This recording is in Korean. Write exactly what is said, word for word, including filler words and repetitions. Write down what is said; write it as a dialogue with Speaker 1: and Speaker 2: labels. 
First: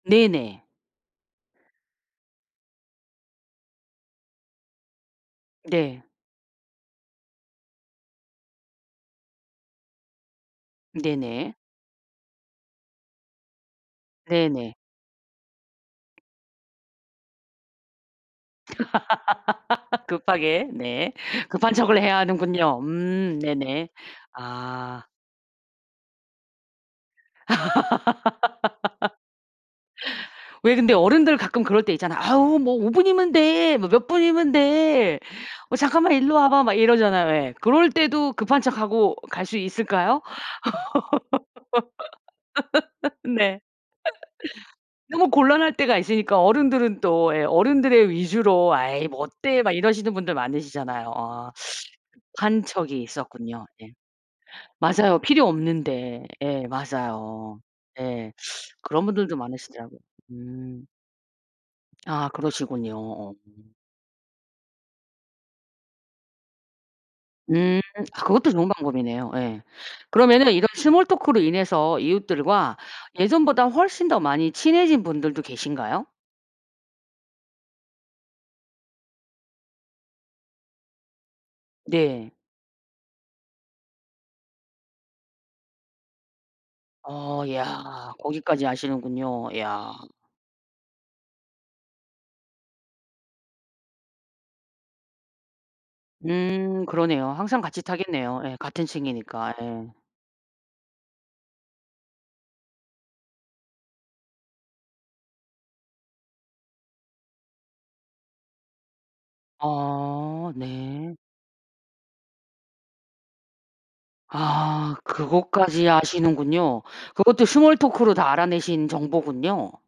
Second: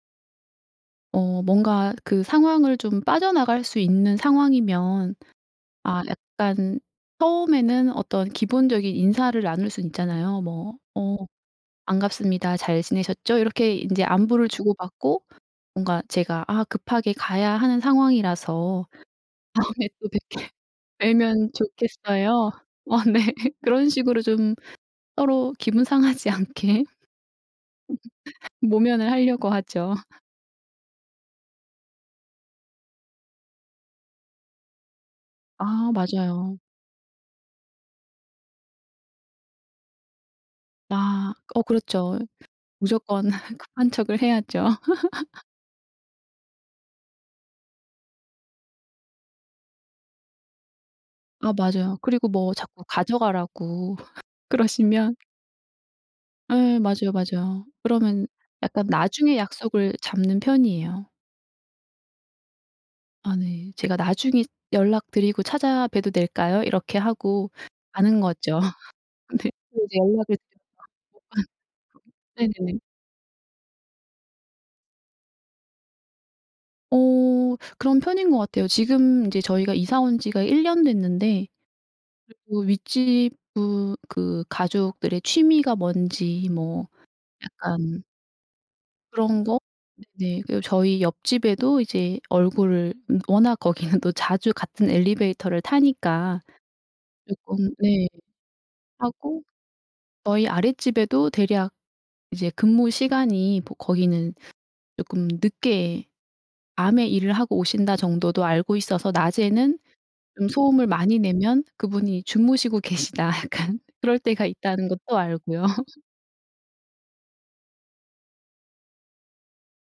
Speaker 1: 네네.
Speaker 2: 어 뭔가 그 상황을 좀 빠져나갈 수 있는 상황이면 아
Speaker 1: 네.
Speaker 2: 약간 처음에는 어떤 기본적인 인사를 나눌 순 있잖아요. 뭐 "어
Speaker 1: 네네.
Speaker 2: 반갑습니다. 잘 지내셨죠?" 이렇게 인제 안부를
Speaker 1: 네네.
Speaker 2: 주고받고 뭔가 "제가 아 급하게 가야 하는 상황이라서 다음에 또 뵙게
Speaker 1: 급하게 네.
Speaker 2: 뵈면
Speaker 1: 급한 척을 해야
Speaker 2: 좋겠어요."
Speaker 1: 하는군요.
Speaker 2: 어 네.
Speaker 1: 음 네네.
Speaker 2: 그런 식으로 좀
Speaker 1: 아.
Speaker 2: 서로 기분 상하지 않게 모면을 하려고 하죠.
Speaker 1: 왜 근데 어른들 가끔 그럴 때 있잖아요. 아우 뭐 "오 분이면 돼." 뭐 "몇 분이면 돼. 어
Speaker 2: 아
Speaker 1: 잠깐만 이리로
Speaker 2: 맞아요.
Speaker 1: 와봐." 막 이러잖아요, 왜. 그럴 때도 급한 척하고 갈 수 있을까요?
Speaker 2: 아. 어 그렇죠. 무조건
Speaker 1: 네.
Speaker 2: 급한 척을 해야죠.
Speaker 1: 너무 곤란할 때가 있으니까 어른들은 또 예 어른들의 위주로 "에이 뭐 어때." 막 이러시는 분들 많으시잖아요. 아.
Speaker 2: 아 맞아요. 그리고 뭐
Speaker 1: 급한
Speaker 2: 자꾸
Speaker 1: 척이 있었군요. 네.
Speaker 2: 가져가라고 그러시면
Speaker 1: 맞아요. 필요 없는데. 예
Speaker 2: 예 맞아요,
Speaker 1: 맞아요.
Speaker 2: 맞아요. 그러면
Speaker 1: 예.
Speaker 2: 약간
Speaker 1: 그런
Speaker 2: 나중에
Speaker 1: 분들도
Speaker 2: 약속을
Speaker 1: 많으시더라고요.
Speaker 2: 잡는
Speaker 1: 음.
Speaker 2: 편이에요.
Speaker 1: 아 그러시군요. 어.
Speaker 2: 아 네. "제가 나중에 연락드리고 찾아봬도 될까요?" 이렇게 하고
Speaker 1: 음.
Speaker 2: 가는
Speaker 1: 아 그것도
Speaker 2: 거죠.
Speaker 1: 좋은 방법이네요.
Speaker 2: 네
Speaker 1: 예.
Speaker 2: 그리고 이제 연락을
Speaker 1: 그러면은
Speaker 2: [unintelligible]
Speaker 1: 이런 스몰 토크로 인해서 이웃들과
Speaker 2: 네네.
Speaker 1: 예전보다 훨씬 더 많이 친해진 분들도 계신가요?
Speaker 2: 어 그런 편인 것 같아요. 지금 이제 저희가 이사 온 지가 일 년 됐는데
Speaker 1: 네.
Speaker 2: 그 윗집 분 그 가족들의 취미가 뭔지 뭐
Speaker 1: 어
Speaker 2: 약간
Speaker 1: 야. 거기까지
Speaker 2: 그런
Speaker 1: 아시는군요.
Speaker 2: 거.
Speaker 1: 야.
Speaker 2: 네네. 그리고 저희 옆집에도 이제 얼굴을 음 워낙 거기는 또 자주 같은 엘리베이터를 타니까
Speaker 1: 음. 그러네요. 항상
Speaker 2: 쪼끔
Speaker 1: 같이
Speaker 2: 네
Speaker 1: 타겠네요. 예 같은
Speaker 2: 하고
Speaker 1: 층이니까 예.
Speaker 2: 저희 아랫집에도 대략 이제 근무시간이 뭐 거기는 쪼끔 늦게 밤에 일을 하고 오신다 정도도 알고 있어서 낮에는 좀
Speaker 1: 어
Speaker 2: 소음을
Speaker 1: 네.
Speaker 2: 많이 내면 그분이 주무시고 계시다. 약간 그럴 때가 있다는
Speaker 1: 아.
Speaker 2: 것도 알고요.
Speaker 1: 그것까지 아시는군요. 그것도 스몰 토크로 다 알아내신 정보군요.